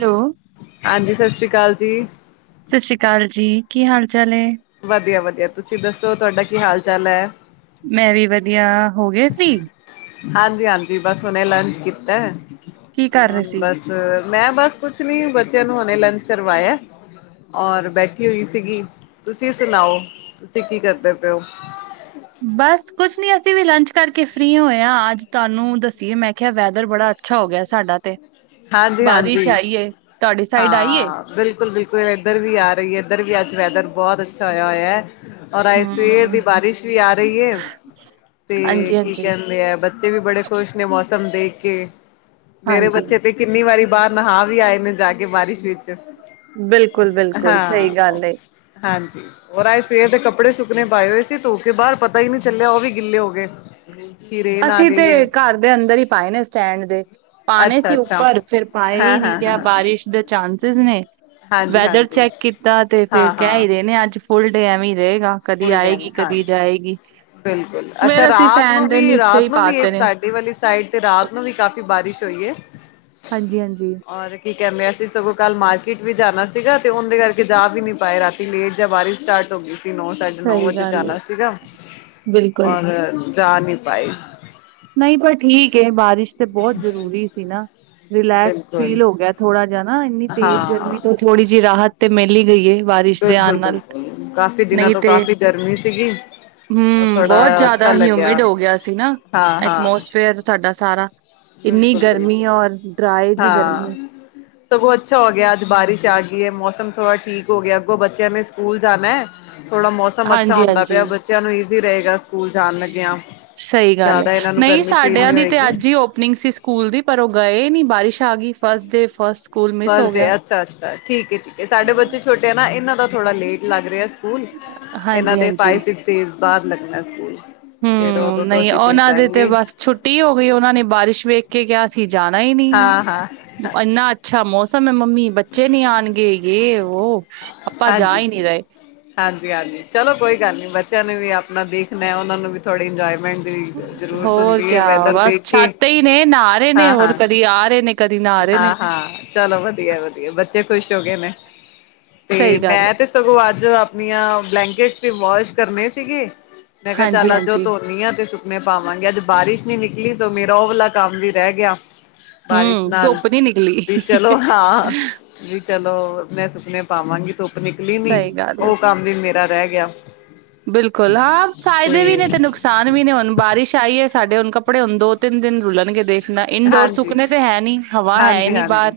Hello. ਹਾਂਜੀ ਸਤਿ ਸ਼੍ਰੀ ਅਕਾਲ ਜੀ। ਸਤਿ ਸ੍ਰੀ ਅਕਾਲ ਜੀ, ਕੀ ਹਾਲ ਚਾਲ ਹੈ? ਵਧੀਆ- ਵਧੀਆ ਤੁਸੀਂ ਦੱਸੋ ਤੁਹਾਡਾ ਕੀ ਹਾਲ ਚਾਲ ਹੈ? ਮੈਂ ਵੀ ਵਧੀਆ, ਸੋ ਗੇ ਸੀ। ਹਾਂਜੀ- ਹਾਂਜੀ ਬਸ ਉਹਨੇ ਲੰਚ ਕੀਤਾ ਕੀ ਤੇ, ਕਰ ਰਹੇ ਹੁਣ ਸੀ? ਬਸ ਮੈਂ ਬਸ ਕੁਛ ਨੀ, ਬੱਚਿਆਂ ਨੂੰ ਹੁਣੇ ਲੰਚ ਕਰਵਾਇਆ। ਔਰ ਬੈਠੀ ਹੋਈ ਸੀਗੀ। ਤੁਸੀਂ ਸੁਣਾਓ ਤੁਸੀਂ ਕੀ ਕਰਦੇ ਪਏ ਹੋ? ਬਸ ਕੁਛ ਨੀ ਅਸੀਂ ਵੀ ਲੰਚ ਕਰਕੇ ਫ੍ਰੀ ਹੋਏ ਹਾਂ। ਅੱਜ ਤੁਹਾਨੂੰ ਦੱਸੀਏ ਮੈਂ ਕਿਹਾ ਵੈਦਰ ਬੜਾ ਅੱਛਾ ਹੋ ਗਿਆ ਸਾਡਾ ਤੇ। ਬਾਰਿਸ਼ ਹਾਂਜੀ-ਹਾਂਜੀ ਆਈ ਏ, ਤੁਹਾਡੀ ਸਾਈਡ ਆਈ ਏ? ਹਾਂ ਬਿਲਕੁਲ-ਬਿਲਕੁਲ। ਇੱਧਰ ਵੀ ਆ ਰਹੀ, ਇੱਧਰ ਵੀ ਅੱਜ ਵੈਦਰ ਬਹੁਤ ਅੱਛਾ ਹੋਇਆ, ਹੋਇਆ। ਔਰ ਆਏ ਸਵੇਰ ਦੀ ਹੂੰ, ਬਾਰਿਸ਼ ਵੀ, ਆ ਰਹੀ ਹੈ ਤੇ ਕੀ ਹਾਂਜੀ-ਹਾਂਜੀ, ਕਹਿੰਦੇ ਆ, ਬੱਚੇ ਵੀ ਬੜੇ ਖੁਸ਼ ਨੇ, ਮੌਸਮ ਦੇਖ ਕੇ ਮੇਰੇ ਹਾਂਜੀ, ਬੱਚੇ ਤੇ ਕਿੰਨੀ ਵਾਰੀ ਬਾਹਰ ਨਹਾ ਵੀ ਆਏ ਨੇ ਜਾ ਕੇ ਬਾਰਿਸ਼ ਵਿੱਚ। ਬਿਲਕੁਲ - ਬਿਲਕੁਲ ਹਾਂ। ਸਹੀ ਗੱਲ ਏ। ਹਾਂਜੀ। ਔਰ ਅੱਜ ਸਵੇਰ ਦੇ ਕੱਪੜੇ ਸੁੱਕਨਣੇ ਪਾਏ ਹੋਏ ਸੀ। ਧੋਕੇ ਬਾਹਰ, ਪਤਾ ਹੀ ਨਹੀਂ ਚੱਲਿਆ। ਉਹ ਵੀ ਗਿੱਲੇ ਹੋ ਗਏ। ਕਿ ਰੇਨ ਆ ਅਸੀਂ ਗਈ ਹੈ ਤੇ ਘਰ ਦੇ ਅੰਦਰ ਹੀ ਪਾਏ ਨੇ ਸਟੈਂਡ ਦੇ ਪਾਣੇ ਸੀ ਉਹ ਅੱਛਾ-ਅੱਛਾ। ਪਰ ਫੇਰ ਪਾਏ ਹੀ ਨਹੀ ਕਿਹਾ ਹਾਂ-ਹਾਂ-ਹਾਂ, ਬਾਰਿਸ਼ ਇਸ ਦੇ ਚਾਂਸਿਸ ਨੇ, ਵੈਦਰ ਹਾਂਜੀ-ਹਾਂਜੀ, ਚੈੱਕ ਕੀਤਾ ਤੇ ਫੇਰ ਹਾਂ-ਹਾਂ ਕਹਿ ਹੀ ਰਹੇ ਨੇ ਅੱਜ ਫੁਲ ਡੇ ਐਵੇ ਹੀ ਰਹੇਗਾ ਕਦੀ ਫੁੱਲ ਡੈਮ ਆਏਗੀ ਹਾਂਜੀ। ਕਦੀ ਜਾਏਗੀ ਬਿਲਕੁਲ ਮੇ ਅੱਛਾ ਅਸੀਂ ਰਾਤ ਨੂੰ ਫੈਨ ਦੇ ਨ ਵੀ ਰਾਤ ਨੂੰ ਵੀ ਇਸ ਸਾਡੀ ਵਾਲੀ ਸਾਈਡ ਤੇ ਰਾਤ ਨੂੰ ਵੀ ਕਾਫ਼ੀ ਬਾਰਿਸ਼ ਹੋਈ ਹੈ ਹਾਂਜੀ-ਹਾਂਜੀ ਔਰ ਕੀ ਕਹਿੰਦੇ ਅ ਸੀ ਸਗੋਂ ਕੱਲ੍ਹ ਮਾਰਕੀਟ ਵੀ ਜਾਣਾ ਸੀਗਾ ਤੇ ਉਹਦੇ ਕਰਕੇ ਜਾ ਵੀ ਨਹੀ ਪਾਏ ਰਾਤੀ ਸੀ ਲੇਟ ਜਾਂ ਵਾਰੀ ਸਟਾਰਟ ਹੋ ਗਈ ਸੀ ਨੋਨ ਸਾਡੇ ਨੌ ਸਹੀ ਵਜੇ ਗੱਲ ਏ। ਜਾਣਾ ਸੀਗਾ ਬਿਲਕੁਲ। ਔਰ ਜਾ ਨਹੀ ਪਾਈ ਨਹੀਂ ਪਰ ਠੀਕ ਏ ਬਾਰਿਸ਼ ਬਹੁਤ ਜਰੂਰੀ ਸੀ ਨਾ ਰਿਲੈਕਸ ਬਿਲਕੁਲ ਫੀਲ ਹੋ ਗਿਆ ਥੋੜਾ ਜਾ ਨਾ ਇੰਨੀ ਤੇਜ਼ ਹਾਂ ਗਰਮੀ ਤੋ। ਥੋੜੀ ਜਿਹੀ ਰਾਹਤ ਤੇ ਮਿਲ ਹੀ ਗਈ ਏ। ਬਾਰਿਸ਼ ਦੇ ਆਣ ਨਾਲ ਬਿਲਕੁਲ-ਬਿਲਕੁਲ ਕਾਫੀ ਦਿਨਾਂ ਨਹੀਂ ਤੋਂ ਤੇ ਕਾਫੀ ਗਰਮੀ ਸੀਗੀ ਔਰ ਹੂੰ ਬਹੁਤ ਥੋੜ੍ਹਾ ਅੱਛਾ ਜ਼ਿਆਦਾ ਲੱਗਿਆ ਹਿਊਮਿਡ ਹੋ ਗਿਆ ਸੀ ਨਾ ਹਾਂ ਹਾਂ ਐਟਮੋਸਫੇਅਰ ਸਾਡਾ ਸਾਰਾ ਇੰਨੀ ਬਿਲਕੁਲ ਗਰਮੀ ਬਿਲਕੁਲ ਹੈ ਔਰ ਡਰਾਏ ਦੀ ਹਾਂ ਗਰਮੀ। ਸਗੋਂ ਅੱਛਾ ਹੋ ਗਿਆ ਅੱਜ ਬਾਰਿਸ਼ ਆ ਗਈ ਹੈ ਮੌਸਮ ਥੋੜਾ ਠੀਕ ਹੋ ਗਿਆ ਅੱਗੋਂ ਬੱਚਿਆਂ ਨੇ ਸਕੂਲ ਜਾਣਾ ਹੈ। ਥੋੜਾ ਮੌਸਮ ਅੱਛਾ ਹੁੰਦਾ ਹਾਂਜੀ-ਹਾਂਜੀ। ਪਿਆ ਬੱਚਿਆਂ ਨੂੰ ਈਜ਼ੀ ਰਹੇਗਾ ਸਕੂਲ ਜਾਣ ਲੱਗਿਆ। ਸਹੀ ਗੱਲ ਏ, ਜ਼ਿਆਦਾ ਇਹਨਾਂ ਨੂੰ ਨਹੀਂ ਗਰਮੀ ਫੀਲ ਸਾਡਿਆਂ ਨਹੀਂ ਦੀ ਤੇ ਹੋਏਗੀ ਅੱਜ ਹੀ ਓਪਨਿੰਗ ਸੀ ਸ ਸਕੂਲ ਦੀ ਪਰ ਉਹ ਗਏ ਨੀ ਬਾਰਿਸ਼ ਆ ਗਈ first day first school miss ਹੋ ਫਸਟ ਡੇ ਗਿਆ। ਅੱਛਾ-ਅੱਛਾ ਠੀਕ ਹੈ-ਠੀਕ ਹੈ ਸਾਡੇ ਹੂੰ। ਬੱਚੇ ਛੋਟੇ ਆ ਨਾ ਇਹਨਾਂ ਦਾ ਥੋੜਾ ਲੇਟ ਲੱਗ ਰਿਹਾ ਸ ਕੂਲ ਇਹਨਾਂ ਦੇ ਹਾਂਜੀ-ਹਾਂਜੀ, ਫਾਈਵ-ਸਿਕ੍ਸ ਡੇਜ਼ ਬਾਅਦ ਲੱਗਣਾ ਸਕੂਲ ਫਿਰ ਉਹ ਹੂੰ ਨਹੀਂ ਉਹਨਾਂ ਦੇ ਤੇ ਬਸ ਛੁੱਟੀ ਹੋ ਗਈ, ਉਹਨਾਂ ਨੇ ਬਾਰਿਸ਼ ਵੇਖ ਕੇ ਕਿਹਾ ਅਸੀਂ ਜਾਣਾ ਹੀ ਨਹੀਂ। ਹਾਂ-ਹਾਂ ਇੰਨਾ ਅੱਛਾ ਮੌਸਮ ਹੈ ਮੰਮੀ ਬੱਚੇ ਨੀ ਆਉਣਗੇ ਯੇ ਵੋ ਆਪਾਂ ਜਾ ਹੀ ਹਾਂਜੀ ਨਹੀ ਰਹੇ ਹਾਂਜੀ-ਹਾਂਜੀ ਚਲੋ ਕੋਈ ਗੱਲ ਨੀ ਬੱਚਿਆਂ ਨੇ ਵੀ ਆਪਣਾ ਦੇਖਣਾ ਉਹਨਾਂ ਨੂੰ ਵੀ ਥੋੜੀ ਇੰਜੋਏਮੈਂਟ ਦੀ ਜ਼ਰੂਰਤ ਹੋਰ ਹੁੰਦੀ ਹੈ ਕਿਆ ਵੈਦਰ ਬਸ ਦੇਖ ਕੇ ਛਾਤੇ ਹੀ ਨੇ ਨਹਾ ਰਹੇ ਨੇ ਹੋਰ ਹਾਂ-ਹਾਂ ਕਦੀ ਆ ਰਹੇ ਨੇ ਕਦੀ ਨਹਾ ਰਹੇ ਨੇ। ਹਾਂ-ਹਾਂ ਚਲੋ ਵਧੀਆ-ਵਧੀਆ ਬੱਚੇ ਖੁਸ਼ ਹੋ ਗਏ ਨੇ ਸਹੀ ਤੇ ਗੱਲ ਏ, ਮੈਂ ਤੇ ਸਗੋਂ ਅੱਜ ਆਪਣੀਆਂ ਬਲੈਂਕਟ ਵਾਸ਼ ਕਰਨੇ ਸੀਗੇ। ਮੈਂ ਕਿਹਾ ਚੱਲ ਅੱਜ ਹਾਂਜੀ-ਹਾਂਜੀ। ਧੋਨੀ ਆ ਤੇ ਮੈਂ ਪਾਵਾਂਗੀ ਅੱਜ ਬਾਰਿਸ਼ ਨੀ ਨਿਕਲੀ ਸੋ ਮੇਰਾ ਉਹ ਵਾਲਾ ਕੰਮ ਵੀ ਰਹਿ ਗਿਆ ਬਾਰਿਸ਼ ਹੂੰ, ਨਾਲ, ਧੁੱਪ ਨਹੀਂ ਨਿਕਲੀ ਵੀ ਚਲੋ ਹਾਂ। ਵੀ ਚਲੋ ਮੈਂ ਸੁਕਨੇ ਪਾਵਾਂਗੀ ਧੁੱਪ ਨਿਕਲੀ ਨੀ ਸਹੀ ਗੱਲ ਹੈ ਉਹ ਕੰਮ ਵੀ ਮੇਰਾ ਰਹਿ ਗਿਆ ਬਿਲਕੁਲ ਹਾਂ ਫਾਇਦੇ ਵੀ ਨੇ ਤੇ ਨੁਕਸ ਸਾਨ ਵੀ ਨੂੰ ਹੁਣ ਬਾਰਿਸ਼ ਆਈ ਏ ਸਾਡੇ ਹੁਣ ਕੱਪੜੇ ਹੁਣ ਦੋ-ਤਿੰਨ ਦਿਨ ਰੁਲਣ ਗਏ ਦੇ ਨਾ ਇੰਡੋਰ ਹਾਂਜੀ, ਸੁੱਕਨੇ ਤੇ ਹੈ ਨੀ ਹਵਾ ਹੈ ਹਾਂਜੀ, ਨੀ ਹਾਂਜੀ ਬਾਹਰ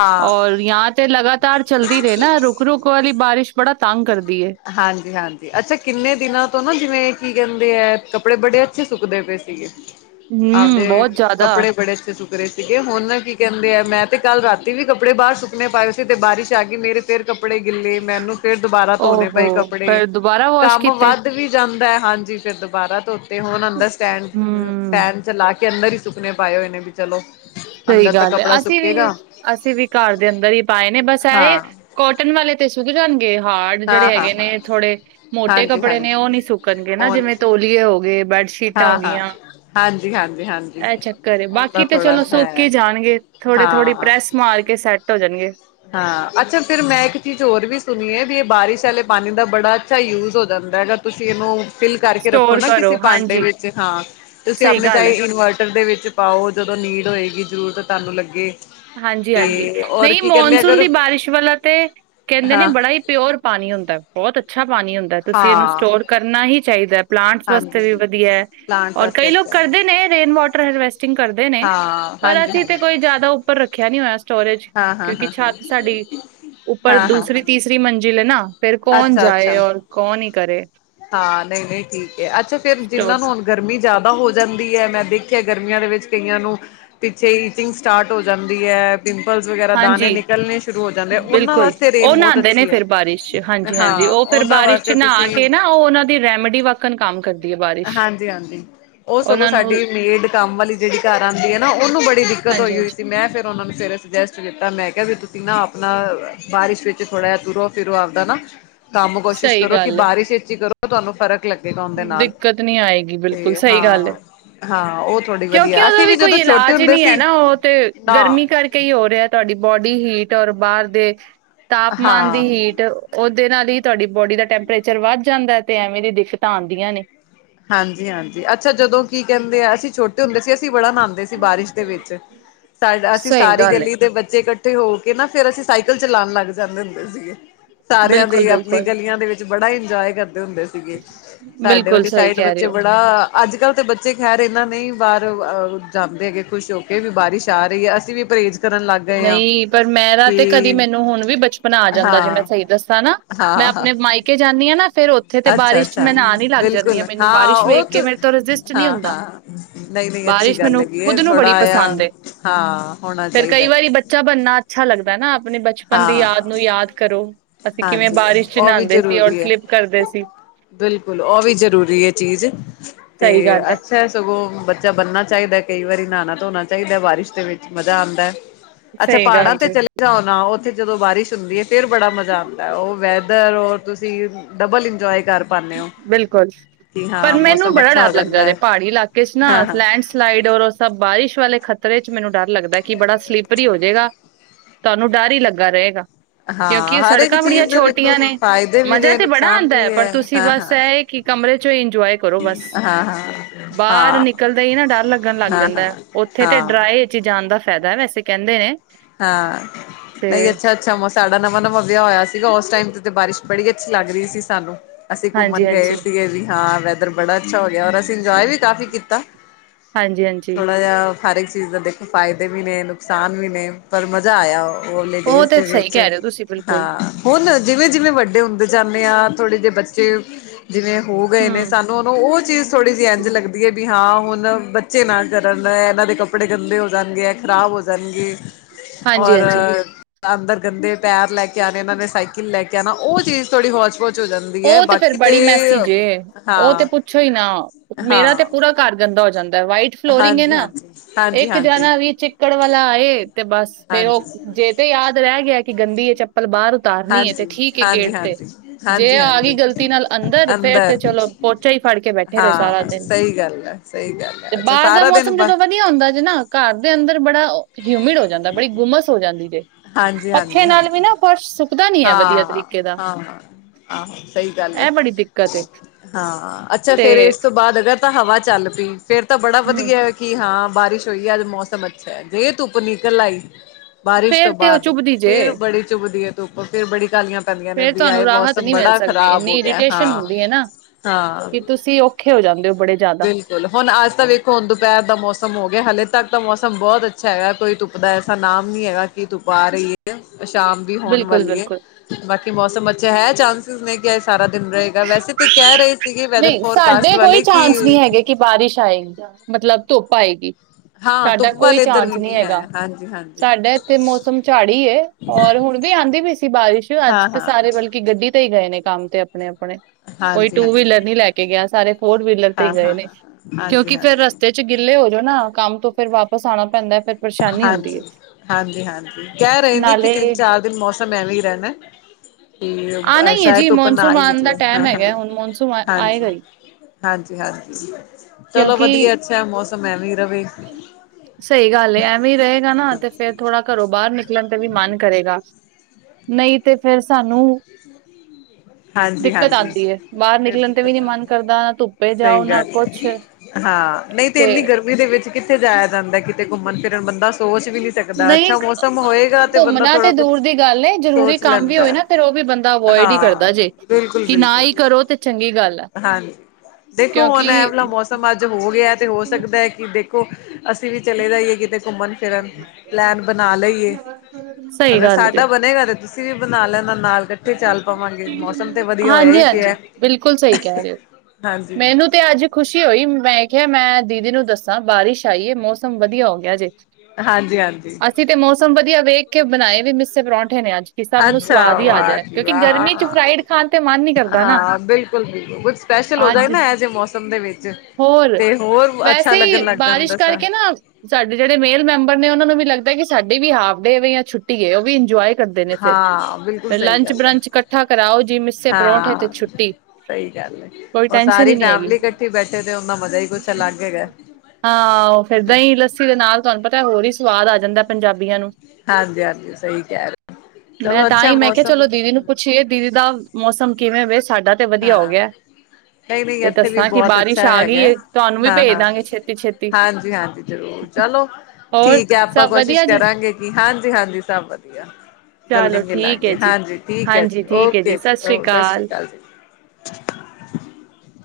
ਹਾਂ। ਔਰ ਯ ਤੇ ਲਗਾਤਾਰ ਚੱਲਦੀ ਰਹੇ ਨਾ ਰੁਕ ਰੁਕ ਵਾਲੀ ਬਾਰਿਸ਼ ਬੜਾ ਤੰਗ ਕਰਦੀ ਏ। ਹਾਂਜੀ-ਹਾਂਜੀ ਅੱਛਾ ਕਿੰਨੇ ਦਿਨਾਂ ਤੋਂ ਨਾ ਜਿਵੇਂ ਕਿ ਕਹਿੰਦੇ ਹੈ ਕੱਪੜੇ ਬੜੇ ਅੱਛੇ ਸੁੱਕਦੇ ਪਏ ਸੀਗੇ ਆਪਦੇ ਹੂੰ ਬਹੁਤ ਜ਼ਿਆਦਾ ਕੱਪੜੇ ਬੜੇ ਅੱਛੇ ਸੁੱਕ ਸੁੱਕ ਰਹੇ ਸੀਗੇ ਹੁਣ ਕੀ ਕਹਿੰਦੇ ਆ ਮੈਂ ਤੇ ਕੱਲ ਰਾਤੀ ਵੀ ਕੱਪੜੇ ਬਾਹਰ ਸੁੱਕਣੇ ਪਾਏ ਸੀ ਤੇ ਬਾਰਿਸ਼ ਆ ਗੀ ਮੇਰੇ ਫਿਰ ਕੱਪੜੇ ਗਿੱਲੇ ਮੈਨੂੰ ਫਿਰ ਦੁਬਾਰਾ ਧੋਣੇ ਪਏ ਓਹੋ ਕੱਪੜੇ ਫਿਰ ਦੁਬਾਰਾ ਵਾਸ਼ ਕੰਮ ਕੀਤੇ ਵੱਧ ਵੀ ਜਾਂਦਾ ਹੈ ਹਾਂਜੀ ਫਿਰ ਦੁਬਾਰਾ ਧੋਤੇ ਹੋਣ ਆਉਂਦਾ ਸਟੈਂਡ ਹੂੰ ਫੈਨ ਚਲਾ ਕੇ ਅੰਦਰ ਹੀ ਸੁੱਕਨਣੇ ਪਾਏ ਹੋਏ ਨੇ। ਚਲੋ ਸਹੀ ਅੰਦਰ ਤਾਂ ਗੱਲ ਹੈ ਕੱਪੜਾ ਅਸੀਂ ਸੁੱਕੇਗਾ ਵੀ-ਅਸੀਂ ਵੀ ਘਰ ਦੇ ਅੰਦਰ ਹੀ ਪਾਏ ਨੇ ਬਸ ਹਾਂ, ਇਹ ਕੋਟਨ ਵਾਲੇ ਤੇ ਸੁੱਕ ਜਾਣਗੇ ਹਾਰਡ ਹਾਂ, ਜਿਹੜੇ ਹਾਂ, ਹੈਗੇ ਹਾਂ। ਨੇ ਥੋੜੇ ਹਾਂਜੀ ਮੋਟੇੱਪੜੇ ਨੇ ਉਹ ਹਾਂਜੀ ਨੀ ਸੁੱਕ ਕਰਣਗੇ ਨਾ ਉਹ ਨਹੀਂ ਜਿਵੇਂ ਸੀ ਤੋਲੀਏ ਹੋ ਗਏ, ਬੈਡਸ਼ੀਟਾਂ ਹਾਂ ਹੋ ਹਾਂ ਗਿਆ ਹਾਂਜੀ ਹਾਂਜੀ ਹਾਂਜੀ ਇਹ ਚ ਕਰ ਏ, ਉਹਦਾ ਬਾਕੀ ਤੇ ਥੋੜਾ ਚਲੋ ਹੈ ਸੁੱਕੀ ਜਾਣਗੇ ਥੋੜੇ-ਥੋੜ੍ਹੀ ਹਾਂ ਪ੍ਰੈਸ ਮਾਰ ਕੇ ਸੈੱਟ ਹੋ ਜਾਣਗੇ। ਹਾਂ ਅੱਛਾ ਫੇਰ ਮੈਂ ਇੱਕ ਚੀਜ਼ ਹੋਰ ਵੀ ਸੁਣੀ ਹੈ ਵੀ ਬਾਰਿਸ਼ ਵਾਲੇ ਪਾਣੀ ਦਾ ਬੜਾ ਅੱਛਾ ਯੂਜ਼ ਹੋ ਜਾਂਦਾ ਹੈਗਾ ਤੁਸੀਂ ਇਹਨੂੰ ਫਿਲ ਕਰਕੇ ਰੱਖੋ ਸਟੋਰ ਨਾ ਕਰੋ ਕਿਸੀ ਭਾਂਡੇ ਹਾਂਜੀ ਵਿੱਚ ਹਾਂ ਤੁਸੀਂ ਸਹੀ ਆਪਣੇ ਗੱਲ ਹੈ ਚਾਹੇ ਇਨਵਰਟਰ ਦੇ ਵਿੱਚ ਪਾਓ ਜਦੋਂ ਨੀਡ ਹੋਏਗੀ ਜ਼ਰੂਰਤ ਤੁਹਾਨੂੰ ਲੱਗੇ ਹਾਂਜੀ-ਹਾਂਜੀ ਤੇ ਔਰ ਨਹੀਂ ਕੀ ਕਹਿੰਦੇ ਮੌਨਸੂਨ ਅਗਰ ਦੀ ਬਾਰਿਸ਼ ਵਾਲਾ ਤੇ ਕਹਿੰਦੇ ਨੇ ਹਾਂ ਬੜਾ ਹੀ ਪਿਓਰ ਪਾਣੀ ਹੁੰਦਾ ਬਹੁਤ ਅੱਛਾ ਪਾਣੀ ਹੁੰਦਾ ਤੁਸੀਂ ਇਹਨੂੰ ਹਾਂ ਸਟੋਰ ਕਰਨਾ ਹੀ ਚਾਹੀਦਾ ਪਲਾਂਟਸ ਵਾਸਤੇ ਵੀ ਹਾਂਜੀ ਵਧੀਆ ਹੈ ਪਲਾਂਟਸ ਔਰ ਵਾਸਤੇ ਕਈ ਲੋਕ ਅੱਛਾ ਕਰਦੇ ਨੇ ਰੇਨ ਵੋਟਰ ਵੈਸ ਕਰਦੇ ਨੇ ਹਾਂ ਪਰ ਹਾਂਜੀ ਅਸੀਂ ਤੇ ਹਾਂਜੀ ਕੋਈ ਜਿਆਦਾ ਉਪਰ ਰੱਖਿਆ ਨੀ ਹੋਇਆ ਸਟੋਰੇਜ ਹਾਂ ਹਾਂ ਕਿਉਂਕਿ ਹਾਂ ਹਾਂ ਛਤ ਸਾਡੀ ਉੱਪਰ ਹਾਂ ਹਾਂ ਦੂਸਰੀ ਹਾਂ ਤੀਸਰੀ ਮੰਜ਼ਿਲ ਹੈ ਨਾ ਫੇਰ ਕੌਣ ਅੱਛਾ ਜਾਏ ਅੱਛਾ ਔਰ ਕੌਣ ਹੀ ਕਰੇ ਹਾਂ ਨਹੀਂ-ਨਹੀਂ ਠੀਕ ਹੈ ਅੱਛਾ ਫੇਰ ਜਿਨਾਂ ਸਟੋਰ ਨੂੰ ਹੁਣ ਗਰਮੀ ਜਾਦਾ ਹੋ ਜਾਂਦੀ ਹੈ ਮੈਂ ਦੇਖਿਆ ਗਰਮੀਆਂ ਦੇ ਵਿੱਚ ਕਈਆਂ ਨੂੰ ਪਿੱਛੇ ਈਟਿੰਗ ਸਟਾਰਟ ਹੋ ਜਾਂਦੀ ਹੈ ਪਿੰਪਲ ਵਗੈਰਾ ਦਾਣੇ ਹਾਂਜੀ। ਨਿਕਲਣੇ ਸ਼ੁਰੂ ਹੋ ਜਾਂਦੇ ਉਹਨਾਂ ਬਿਲਕੁਲ ਵਾਸਤੇ ਉਹ ਰੇਨ ਬਹੁਤ ਨਹਾਂਦੇ ਨੇ ਅੱਛੀ ਹੈ ਫਿਰ ਬਾਰਿਸ਼ ਹਾਂ ਹਾਂਜੀ-ਹਾਂਜੀ ਉਹ ਫਿਰ ਉਹਨਾਂ ਬਾਰਿਸ਼ ਚ ਵਾਸਤੇ ਨਹਾ ਤੁਸੀਂ ਕੇ ਨਾ ਉਹ ਉਹਨਾਂ ਦੀ ਰੈਮਡੀ ਵਕਣ ਕੰਮ ਕਰਦੀ ਹੈ ਬਾਰਿਸ਼ ਹਾਂਜੀ-ਹਾਂਜੀ ਉਹ ਸਗੋਂ ਉਹਨਾਂ ਨੂੰ ਸਾਡੀ ਮੇਡ ਕੰਮ ਵਾਲੀ ਜਿਹੜੀ ਘਰ ਆਉਂਦੀ ਹੈ ਨਾ ਉਨੂੰ ਬੜੀ ਦਿੱਕਤ ਹੋਈ-ਹੋਈ ਹਾਂਜੀ-ਹਾਂਜੀ ਸੀ ਮੈਂ ਫੇਰ ਉਹਨਾ ਨੂੰ ਸਵੇਰੇ ਸੁਜੈਸਟ ਕੀਤਾ ਮੈਂ ਕਿਹਾ ਵੀ ਤੁਸੀਂ ਨਾ ਆਪਣਾ ਬਾਰਿਸ਼ ਵਿੱਚ ਥੋੜ੍ਹਾ ਜਿਹਾ ਤੁਰੋ ਫਿਰੋ ਆਪਦਾ ਨਾ। ਕੰਮ ਕੋਸ਼ਿਸ਼ ਸਹੀ ਕਰੋ ਕਿ ਗੱਲ ਹੈ ਬਾਰਿਸ਼ ਇਚ ਕਰੋ ਤੁਹਾਨੂੰ ਫਰਕ ਦਿੱਕਤ ਨੀ ਆਏਗੀ ਬਿਲਕੁਲ ਤੇ ਸਹੀ ਗੱਲ ਹੈ। ਹਾਂ ਹਾਂ ਉਹ ਥੋੜ੍ਹੀ ਕਿਉਂਕਿ ਵਧੀਆ ਉਹਦਾ ਅਸੀਂ ਵੀ ਕੋਈ ਜਦੋਂ ਛੋਟੇ ਇਲਾਜ ਹੀ ਹੁੰਦੇ ਨਹੀ ਹੈ ਸੀ ਨਾ ਉਹ ਤੇ ਨਾ ਗਰਮੀ ਕਰਕੇ ਕਈ ਹੋ ਰਿਹਾ ਤੁਹਾਡੀ ਬੋਡੀ ਹੀਟ ਔਰ ਬਾਹਰ ਦੇ ਤਾਪਮਾਨ ਦੀ ਹਾਂ ਹੀਟ ਉਹਦੇ ਨਾਲ ਹੀ ਤੁਹਾਡੀ ਬੋਡੀ ਦਾ ਟੈਂਪਰੇਚਰ ਵੱਧ ਜਾਂਦਾ ਤੇ ਐਵੇਂ ਦੀ ਦਿੱਕਤਾਂ ਆਉਂਦੀਆਂ ਨੇ ਹਾਂਜੀ-ਹਾਂਜੀ ਅੱਛਾ ਜਦੋਂ ਕੀ ਕਹਿੰਦੇ ਆ ਅਸੀਂ ਛੋਟੇ ਹੁੰਦੇ ਸੀ ਅਸੀਂ ਬੜਾ ਨਾਹ ਫਿਰਦੇ ਸੀ ਬਾਰਿਸ਼ ਦੇ ਵਿੱਚ ਸ-ਅਸੀਂ ਸਹੀ ਸਾਰੀ ਗੱਲ ਹੈ ਗਲੀ ਦੇ ਬੱਚੇ ਕੱ ਠੇ ਹੋ ਕੇ ਨਾ ਫੇਰ ਅਸੀਂ ਸਾਈਕਲ ਚਲਾਉਣ ਲੱਗ ਜਾਂਦੇ ਹੁੰਦੇ ਸੀਗੇ ਸਾਰਿਆਂ ਦੇ ਆਪਣੀ ਬਿਲਕੁਲ-ਬਿਲਕੁਲ ਗਲੀਆਂ ਦੇ ਵਿੱਚ ਬੜਾ ਇੰਜੋਏ ਕਰਦੇ ਹੁੰਦੇ ਸੀਗੇ ਬਿਲਕੁਲ ਸਾਡੇ ਬਿਲਕੁਲ ਵਾਲੀ ਸਹੀ ਸਾਈਡ ਕਹਿ ਰਹੇ ਬੱਚੇ ਹੋ ਬੜਾ ਅੱਜ ਕੱਲ੍ਹ ਤਾ ਬੱਚੇ ਖੈਰ ਇਨਾ ਨਹੀ ਬਾਹਰ ਅਹ ਜਾਂਦੇ ਹੈਗੇ ਖੁਸ਼ ਹੋ ਕੇ ਵੀ ਬਾਰਿਸ਼ ਆ ਰਹੀ ਹੈ ਅਸੀ ਵੀ ਪਰਹੇਜ਼ ਕਰਨ ਲੱਗ ਗਏ ਹਾਂ ਨਹੀ ਪਰ ਮੈਂਰਾ ਕਿ ਤੇ ਕਦੀ ਮੈਨੂੰ ਹੁਣ ਵੀ ਬਚਪਨ ਆ ਜਾਂਦਾ ਜੇ ਮੈਂ ਸਹੀ ਦੱਸਾਂ ਨਾ। ਮੈਂ ਹਾਂ-ਹਾਂ ਆਪਣੇ ਮਾਈਕੇ ਜਾਂਦੀ ਹਾਂ ਨਾ ਫੇਰ ਉੱਥ ਅੱਛਾ-ਅੱਛਾ ਬਿਲਕੁਲ ਹਾਂ, ਬਾਰਿਸ਼ ਵੇਖ ਉਹ ਕੇ ਮੇਰੇ ਤੋਂ ਰਜਿਸਟ ਨਹੀਂ ਹੁੰਦਾ ਹਾਂ-ਹਾਂ। ਨਹੀਂ-ਨਹੀਂ ਅੱਛੀ ਬਾਰਿਸ਼ ਗੱਲ ਮੈਨੂੰ ਹੈਗੀ ਹੈ ਖੁਦ ਨੂੰ ਥੋੜਾ ਬੜੀ ਆਇਆ ਪਸੰਦ ਏ ਹਾਂ ਹੁਣਾ ਫੇਰ ਕਈ ਵਾਰੀ ਬੱਚਾ ਬਣਨਾ ਅੱਛਾ ਲੱਗਦਾ ਨਾ ਆਪਣੇ ਬਚਪਨ ਦੀ ਹਾਂ ਯਾਦ ਨੂੰ ਯਾਦ ਕਰੋ। ਅਸੀਂ ਕਿਵੇਂ ਹਾਂਜੀ ਬਾਰਿਸ਼ ਚ ਉਹ ਵੀ ਨਹਾਉਂਦੇ ਸੀ ਔਰ ਜਰੂਰੀ ਹੈ। ਸਲਿਪ ਕਰਦੇ ਸੀ ਬਿਲਕੁਲ ਉਹ ਵੀ ਜ਼ਰੂਰੀ ਹੈ ਚੀਜ਼ ਤੇ ਸਹੀ ਗੱਲ ਹੈ ਅੱਛਾ ਸਗੋਂ ਬਚ ਜਾਂ ਬਣਨਾ ਚਾਹੀਦਾ ਕਈ ਵਾਰੀ ਨਹਾਣਾ ਧੋਣਾ ਚਾਹੀਦਾ ਬਾਰਿਸ਼ ਦੇ ਵਿੱਚ ਮਜ਼ਾ ਆ ਦਾ ਅੱਛਾ ਸਹੀ ਪਹਾੜਾਂ ਗੱਲ ਤੇ ਜੀ ਚਲੇ ਜਾਓ ਨਾ ਉੱਥੇ ਜਦੋਂ ਬਾਰਸ਼ ਹੁੰਦੀ ਫੇਰ ਬੜਾ ਮਜ਼ਾ ਆ ਉਹ ਵੈਦਰ ਓਰ ਤੁਸੀਂ ਡਬਲ ਇੰਜੋਏ ਕਰ ਰਹੇ ਬਿਲਕੁਲ ਪਰ ਮੈਨੂੰ ਮੌਸਮ ਬੜਾ ਅੱਛਾ ਹੋ ਡਰ ਜਾਂਦਾ ਲੱਗਦਾ ਹੈ ਪਹਾੜੀ ਇਲਾਕੇ ਚ ਨਾ ਹਾਂ-ਹਾਂ ਲੈਂਡਸਲਾਈਡ ਔਰ ਸ ਬਾਰਿਸ਼ ਵਾਲੇ ਖ਼ਤਰੇ ਚ ਮੈਨੂੰ ਡਰ ਲੱਗਦਾ ਕਿ ਬੜਾ ਸਲੀਪਰੀ ਹੋ ਜਾਏਗਾ ਤੁਹਾਨੂੰ ਡਰ ਹੀ ਲੱਗਾ ਰਹੇਗਾ ਕਿਉਂਕਿ ਹਾਂ ਉਹ ਹਰ ਇੱਕ ਸੜਕਾਂ ਬੜੀਆਂ ਚੀਜ਼ ਦੇ ਵੇਖੋ ਛੋਟੀਆਂ ਨੇ ਫਾਇਦੇ ਵੀ ਮਜ਼ਾ ਨੇ ਤੇ ਬੜਾ ਨੁਕਸਾਨ ਆਉਂਦਾ ਵੀ ਪਰ ਹੈ ਤੁਸੀਂ ਹਾਂ ਬਸ ਹਾਂ ਇਹ ਕਿ ਕਮਰੇ ਚੋਂ ਹੀ ਇੰਜੋਏ ਕਰੋ ਬਸ ਹਾਂ ਹਾਂ ਬਾਹਰ ਨਿਕ ਹਾਂ ਨਿਕਲਦਾ ਹੀ ਨਾ ਡਰ ਲੱਗਣ ਲੱਗ ਹਾਂ ਜਾਂਦਾ ਹੈ ਉੱਥੇ ਤੇ ਹਾਂ ਡਰਾਏ ਚੀ ਜਾਣ ਦਾ ਫਾਇਦਾ ਵੈਸੇ ਕਹਿੰਦੇ ਨੇ। ਹਾ ਤੇ ਬਈ ਅੱਛਾ-ਅੱਛਾ ਮੌਸਮ ਸਾਡਾ ਨਵਾਂ-ਨਵਾਂ ਵਿਆਹ ਹੋਇਆ ਸੀਗਾ ਉਸ ਟਾਈਮ ਤੇ ਬਾਰਿਸ਼ ਬੜੀ ਅੱਛੀ ਲੱਗ ਰਹੀ ਸੀ ਸਾਨੂੰ ਅਸੀਂ ਘੁੰਮਣ ਹਾਂਜੀ ਗਏ ਹਾਂਜੀ ਸੀਗੇ ਵੀ ਹਾਂ ਵੈਦਰ ਬੜਾ ਅੱਛਾ ਹੋ ਗਿਆ ਰ ਅਸੀਂ ਇੰਜੋਏ ਵੀ ਕਾਫ਼ੀ ਕੀਤਾ ਹਾਂਜੀ ਹਾਂਜੀ ਥੋੜਾ ਜਿਹਾ ਹਰ ਇੱਕ ਚੀਜ਼ ਦਾ ਦੇਖੋ ਫਾਇਦੇ ਵੀ ਨੇ ਨੁਕਸਾਨ ਵੀ ਨੇ ਪਰ ਮਜ਼ਾ ਆਇਆ ਉਹ ਲੇਡੀਜ਼ ਦੇ ਤੇ ਸਹੀ ਵਿੱਚ ਕਹਿ ਰਹੇ ਹੋ ਤੁਸੀਂ ਬਿਲਕੁਲ ਹਾਂ। ਹੁਣ ਜਿਵੇਂ-ਜਿਵੇਂ ਵੱਡੇ ਹੁੰਦੇ ਜਾਂਦੇ ਆ ਥੋੜੇ ਜਿਹੇ ਬੱਚੇ ਜਿਵੇਂ ਹੋ ਗਏ ਨੇ ਹੂੰ ਸਾਨੂੰ ਉਹ ਚੀਜ਼ ਥੋੜੀ ਜਿਹੀ ਇਝ ਲਗਦੀ ਹੈ ਵੀ ਹਾਂ ਹੁਣ ਬੱਚੇ ਨਾ ਕਰਨ ਇਹਨਾ ਦੇ ਕ- ਕੱਪੜੇ ਗੰਦੇ ਹੋ ਜਾਣਗੇ, ਖ਼ਰਾਬ ਹੋ ਜਾਣਗੇ ਹਾਂਜੀ ਔਰ ਹਾਂਜੀ ਅੰਦਰ ਗੰਦੇ ਟਾਇਰ ਲੈ ਕੇ ਆਣੇ ਇਹਨਾਂ ਨੇ ਸਾਈਕਲ ਲੈ ਕੇ ਆਣਾ, ਉਹ ਚੀਜ ਥੋੜੀ ਹੋਸ਼ਚ- ਉਹ ਤੇ ਫੇਰ ਬੜੀ ਮੈਸੀਜੇ ਉਹ ਤੇ ਹਾਂ ਪੁੱਛੋ ਹੀ ਨਾ, ਹਾਂ ਮੇਰਾ ਤੇ ਪੂਰਾ ਘਰ ਗੰਦਾ ਹੋ ਜਾਦਾ। ਵਾਈਟ ਫਲੋਰਿੰਗ ਹੈ ਹਾਂਜੀ ਨਾ ਹਾਂਜੀ ਹਾਂਜੀ ਇੱਕ ਹਾਂਜੀ ਜਾਣਾ ਵੀ ਚਿੱਕੜ ਵਾਲਾ ਆਏ। ਤੇ ਬਸ ਫੇਰ ਹਾਂਜੀ ਉਹ ਜੇ ਤੇ ਯਾਦ ਰਹਿ ਗਿਆ ਕਿ ਗੰਦੀ ਇਹ ਚੱਪਲ ਬਾਹਰ ਉਤਾਰਨੀ ਹਾਂਜੀ ਤੇ ਠੀਕ ਹੈਏ ਹਾਂਜੀ ਗੇਟ ਤੇ। ਹਾਂਜੀ ਜੇ ਹਾਂਜੀ ਆ ਗਈ ਹਾਂਜੀ ਗ਼ਲਤੀ ਨਾਲ ਅੰਦਰ, ਫੇਰ ਤੇ ਚਲੋ ਪੋਚਾ ਹੀ ਫ਼ੜ ਕੇ ਬੈਠੇ ਰਹੋ ਸਾਰਾ ਹਾਂ ਦਿਨ। ਸਹੀ ਗੱਲ ਹੈ ਸਹੀ ਗੱਲ ਹੈ, ਅੱਛਾ ਸਾਰਾ ਦਿਨ ਬਸ, ਮੀਂਹ ਆਉਂਦਾ ਜਨਾਂ, ਘਰ ਦੇ ਅੰਦਰ ਬੜਾ ਹਿਊਮਿਡ ਹੋ ਜਾਂਦਾ ਬੜੀ ਗੁਮਸ ਹੋ ਜਾਂਦੀ ਜੇ। ਹਾਂਜੀ ਪੱਖੇ ਹਾਂਜੀ ਨਾਲ ਵੀ ਹਾਂਜੀ ਫ਼ਰਸ਼ ਹਾਂ- ਹਾਂ- ਹਾਂ। ਆਹੋ! ਸਹੀ ਗੱਲ ਹੈ। ਇਹ ਬੜੀ ਦਿੱਕਤ ਹੈ ਹਾਂ, ਅੱਛਾ ਫੇਰ ਤੇ ਇਸ ਤੋਂ ਬਾਅਦ ਅਗਰ ਤਾਂ ਹਵਾ ਚੱਲ ਪਈ, ਫੇਰ ਤਾਂ ਬੜਾ ਹਮ ਵਧੀਆ। ਕਿਹਾਂ ਬਾਰਿਸ਼ ਹੋਈ ਹੈ, ਅੱਜ ਮੌਸਮ ਅੱਛਾ ਹੈ। ਜੇ ਧੁੱਪ ਨਿਕਲ ਆਾਈ ਬਾਰਿਸ਼ ਤੋਂ ਫੇਰ ਤੇ ਉਹ ਬਾਅਦ, ਚੁੱਭਦੀ ਜੇ ਫਰ ਬੜੀ ਚੁਭਦੀ ਹੈ ਧੁੱਪ, ਫੇਰ ਬੜੀ ਕਾਹਾਲੀਆਂ ਫੇਰ ਤੁਹਾਨੂੰ ਰਾਹਤ ਨਹੀਂ ਮਿਲ ਸਕਦੀ। ਇੰਨੀ ਹੋ ਗਿਆ ਇਰੀਟੇਸ਼ਨ ਹਾਂ ਹੁੰਦੀ ਹੈਨਾ। ਹਾਂ ਕੀ ਤੁਸੀ ਔਖੇ ਹੋ ਜਾਦੇ ਹੋ ਬੜੇ ਜਿਆਦਾ। ਬਿਲਕੁਲ ਅੱਜ ਤਾਂ ਵਖੋੁਣ ਦੁਪਹਿਰ ਦਾ ਮੌਸਮ ਹੋ ਗਿਆ ਹਾਲੇ ਤੱਕ ਤਾਂ ਮੌਸਮ ਬਹੁਤ ਅੱਛਾ ਹੈਗਾ। ਕੋਈ ਧੂਪ ਐਸਾ ਨਾਮ ਨੀ ਹੈਗਾ, ਕਿ ਤੂੰ ਪਾ ਰਹੀ ਹੈ। ਸ਼ਾਮ ਦੀ ਹੋਣ- ਬਿਲਕੁਲ ਵਾਲੀਏ। ਬਿਲਕੁਲ ਬਾਕੀ ਮੌਸਮ ਅੱਛੇ ਹੈ, ਚਾਂਸਿਸ ਨੇ 'ਕਿ ਇਹ ਸਾਰਾ ਦਿਨ ਰਹੇਗਾ, ਵੈਸੇ ਤਾਂ ਕਹਿ ਰਹੇ ਵੈਦਰ ਨਹੀਂ ਫੋਰਕਾਸਟ ਸਾਡੇ ਕੋਈ ਵਾਲ਼ੇ ਚਾਂਸ ਕਿ ਨਹੀਂ ਹੈਗੇ ਕਿ ਬਾਰਿਸ਼ ਆਏਂਗੀ, ਮਤਲਬ ਧੁੱਪ ਆਏਗੀ। ਹਾਂ ਸਾਡਾ ਧੁੱਪ ਕੋਈ ਵੱਲ ਇੱਧਰ ਚਾਂਸ ਵੀ ਨਹੀ ਨੀ ਹੈ ਹੈਗਾ। ਹਾਂਜੀ ਹਾਂਜੀ ਸਾਡਾ ਤੇ ਮੌਸਮ ਝਾੜੀ ਏ, ਔਰ ਹੁਣ ਵੀ ਆਉਂਦੀ ਵੀ ਸੀ ਬਾਰਿਸ਼ ਅੱਜ ਹਾਂ ਤੇ ਹਾਂ ਸਾਰੇ ਮਲਕਿ ਗੱਡੀ ਤੇ ਹੀ ਗਏ ਨੇ ਕੰਮ ਤੇ ਆਪਣੇ- ਆਪਣੇ ਕੋਈ ਹਾਂਜੀ ਟੂ ਵੀਲਰ ਹਾਂਜੀ ਨੀ ਲੈ ਕੇ ਗਿਆ ਸਾਰੇ। ਫੋਰ ਵੀਲਰ ਤੇ ਹਾਂ ਗਏ ਹਾਂ ਨੇ, ਹਾਂ ਹਾਂਜੀ ਕਿਉਂਕਿ ਫੇਰ ਹਾਂਜੀ ਰਸਤੇ, ਚ' ਗਿੱਲੇ ਹੋ ਜਾਓ ਨਾ, ਕੰਮ ਤੋਂ ਫੇਰ ਵਾਪਸ ਆਉਣਾ ਪੈਂਦਾਂ ਹੈ। ਫਿਰ ਪਰੇਸ਼ਾਨੀ ਹੁੰਦੀ ਹੈ ਹਾਂਜੀ। ਹਾਂਜੀ -ਹਾਂਜੀ ਕਹਿ ਰਹੇ ਨੇਂ ਕਿ ਤਿੰਨ- ਨਾਲੇ ਚਾਰ ਦਿਨ ਮੌਸਮ ਐਵੇਂ ਹੀ ਆਣਾ ਰਹਿਦਾ‌। ਹੀ ਹੈ ਸ਼ਾਇਦ ਜੀ ਧੁਪ ਨਾ ਮੌਨਸੂਨ ਹੀ ਆਣ ਦਾ ਨਿਕਲੇ। ਟਾਈਮ ਹਾਂਜੀ। ਹੈਗਾ ਹੁਣ ਮੌਨਸੂਨ ਆ- ਹਾਂਜੀ- ਆਏਗਾ ਹੀ ਹਾਂਜੀ, ਚਲੋ ਕਿਉਂਕਿ ਵਧੀਆ, ਅੱਛਾ ਮੌਸਮ ਐਵੇਂ ਰਹੇਂ। ਸਹੀ ਗੱਲ ਏ, ਐਵੇ ਵੀਂ ਰਹੇਗਾ ਨਾ ਤੇ ਫੇਰ- ਥੋੜ੍ਹਾ ਘਰੋ ਬਾਹਰ ਨਿਕਲਣ ਤੇ ਵੀ ਮਨ ਕਰੇਗਾ ਨਹੀ ਤੇ ਫੇਰ ਸਾਨੂੰ [inaudible] ਹਾਂਜੀ, ਦਿੱਕਤ ਹਾਂਜੀ ਆਉਂਦੀ ਹੈ। ਬਾਹਰ ਫਿਰ ਨਿਕਲਣ ਤੇ ਵੀ ਦਿੱਕਤ ਨੀ ਮਨ ਆਂਦੀ ਕਰਦਾ, ਨਾ ਧੁੱਪੇ ਜਾਓ, ਸਹੀ ਨਾ ਗੱਲ ਐ। ਕੁਛ ਹਾਂ, ਨਹੀ ਤੇ ਇਨੀ ਗਰਮੀ ਦੇ ਵਿਚ ਕਿਥੇ ਜਾਇਆ ਜਾਦਾ, ਕਿਤੇ ਘੁੰਮਣ- ਫਿਰਨ ਬੰਦਾ ਸੋਚ ਵੀ ਨਹੀ ਨਹੀ ਘੁੰਮਣਾ ਥੋੜਾ ਤੇ ਕੁਛ ਦੂਰ ਦੀ ਗੱਲ ਏ ਜਰੂਰੀ ਸੋਚ ਕੰਮ ਵੀ ਲੈਂਦਾ ਹੋਏ ਹੈ। ਨਾ- ਫਿਰ ਉਹ ਵੀ ਬੰਦਾ ਅਵੋਇਡ ਹੀ ਕਰਦਾ ਹਾਂ ਹੈ, ਜੇ ਬਿਲਕੁਲ, ਕਿ ਨਾ ਹੀ ਬਿਲਕੁਲ ਕਰੋ ਤੇ ਚੰਗੀ ਗੱਲ ਹੈ। ਹਾਂਜੀ। ਦੇਖੋ ਹੁਏ ਏ ਵਾਲਾਂ ਮੌਸਮ ਅੱਜ ਹੋ ਗਿਆ ਤੇ ਹੋ ਸਕਦਾਂ ਕਿ ਦੇਖੋ, ਅਸੀਂ ਵੀ ਚਲੇ ਦਾਈਏ ਕਿਤੇ ਘੁੰਮਣ- ਫਿਰਨ ਪਲੈਨ ਬਣਾ ਲਈਏ, ਸਹੀ ਅਗਰ ਗੱਲ ਜੇ ਸਾਡਾ ਬਣੇਗਾ ਤੇ- ਅਸੀਂ ਵੀ ਬਣਾ ਲੈਂਦਾ ਨਾਲ ਇਕੱਠੇ ਚਾਲ ਪਾਵਾਂਗੇ। ਮੌਸਮ ਤੇ ਵਧੀਆ ਹੋਇਆ ਹਾਂਜੀ- ਹੀ ਪਿਆ। ਹਾਂਜੀ। ਬਿਲਕੁਲ ਸਹੀ ਕਹਿ ਰਹੇ ਹੋ, ਹਾਂਜੀ, ਮੈਨੂੰ ਤੇ ਅੱਜ- ਖੁਸ਼ੀ ਹੋਈ, ਮੈ ਕਿਹਾ ਮੈਂ ਦੀਦੀ ਨੂੰ ਦਸਾਂ ਬਾਰਿਸ਼ ਆਈਏ ਮੌਸਮ ਵਧੀਆ ਹੋ ਗਿਆ ਜੇ। ਹਾਂਜੀ- ਹਾਂਜੀ। ਅਸੀਂ ਤੇ ਮੌਸਮ ਵਧੀਆਂ ਵੇਖ ਕੇ ਬਣਾਏ ਵੀ ਮੀਸੇ ਪਰੌਂਠੇ ਨੇ ਅੱਜ। ਕਿ ਸਭ ਨੂੰ ਅੱਛਾ। ਸਵਾਦ ਹੀ ਆ ਜਾਏ ਕਿਉਂਕਿ ਗਰਮੀ ਵਾਹ! ਚ ਫਰਾਈਡ ਖਾਣ ਤੇ ਮਨ ਨੀ ਕਰਦਾ ਨਾ ਹਾਂ। ਬਿਲਕੁਲ- ਬਿਲਕੁਲ ਕੁਛ ਸਪੇਸ਼ਲ ਹੋ ਜਾਏ ਅੱਜ ਨਾ। ਜਹੇ ਮੌਸਮ ਦੇ ਵਿੱਚ ਹੋਰ, ਤੇ ਹੋਰ ਅੱਛਾ ਵੈਸੇ ਲੱਗਣ ਲੱਗ ਬਾਰਿਸ਼ ਜਾਂਦਾ ਸ ਕਰਕੇ ਨਾ ਸਾਡੇ ਜਿਹੜੇ ਮੇਲ ਮੈਂਬਰ ਨੇ ਉਹਨਾ ਨੂੰ ਵੀ ਲੱਗਦਾ ਕਿ ਸਾਡੀ ਵੀ ਹਾਫ ਡੇ ਜਾਂ ਛੁੱਟੀ ਹੈ, ਉਹ ਵੀ ਇੰਜੋਏ ਕਰਦੇ ਨੇ ਫਿਰ, ਹਾਂ ਬਿਲਕੁਲ ਸਹੀ ਲੰਚ ਗੱਲ ਹੈ। ਬਰੰਚ ਇਕੱਠਾ ਕਰਾਓ ਜੀ', ਮਿਸੇ ਪਰੌਂਠੇ ਤੇ ਹਾਂ ਛੁੱਟੀ। ਸਹੀ ਗੱਲ ਹੈ, ਕੋਈ ਅੱਰ ਟੈਨਸ਼ਨ ਸਾਰੀ ਹੀ ਨਹੀਂ ਫੈਮਲੀ ਇਕਠੀ ਬੈਠੇ ਤੇ, ਉਹਦਾ ਮਜ਼ਾ ਹੀ, ਕੁੱਛ ਅਲਗ ਹੈਗੀ ਹੈਗਾ। ਹਾਂ, ਫਿਰ ਦਹੀ- ਲੱਸੀ ਦੇ ਨਾਲ ਤੁਹਾਨੂੰ ਪਤਾ ਹੋਰ ਵੀ ਸਵਾਦ ਆ ਜਾਦਾ ਪੰਜਾਬੀਆਂ ਨੂੰ- ਹਾਂਜੀ- ਹਾਂਜੀ ਸਹੀ, ਕਹਿ ਰਹੇ ਚਲੋ ਅੱਛਾ ਮੌਸਮ, ਪੁੱਛ ਏ ਦੀਦੀ ਦਾ- ਮੌਸਮ ਕਿਵੇਂ, ਸਾਡਾ ਤੇ ਵਧੀਆ ਹੋ ਹਾਂ। ਗਿਆਂ। ਨਹੀਂ ਨਹੀਂ ਤੇ ਇੱਥੇ ਵੀ ਦੱਸਾਂ ਕਿ ਬਹੁਤ ਬਾਰਿਸ਼, ਅੱਛਾ ਆ ਗਈ ਹੈਗਾ, ਏ ਤੁਹਾਨੂੰ ਵੀ ਹਾਂ- ਭੇਜ ਹਾਂ ਦਾਂਗੇ ਛੇਤੀ ਛੇਤੀ ਹਾਂਜੀ -ਹਾਂਜੀ ਜਰੂਰ ਚਲੋ- ਹੋਰ ਠੀਕ ਹੈ, ਆਪਾਂ ਸਭ ਵਧੀਆ ਕੋਸ਼ਿਸ਼ ਜੀ ਕਰਾਂਗੇ, ਕਿ ਹਾਂਜੀ -ਹਾਂਜੀ ਸਭ ਵਧੀਆ। ਜਲਦੀ ਚਲੋ ਠੀਕ ਮਿਲਾਗੇ, ਹੈ ਜੀ ਹਾਂਜੀ ਠੀਕ ਹੈ, ਹਾਂਜੀ ਜੀ ਠੀਕ ਹੈ ਓਕੇ ਸ੍ਰੀ ਜੀ ਸਤਿ ਸ਼੍ਰੀ ਅਕਾਲ ਜੀ। [unintelligible] [unintelligible]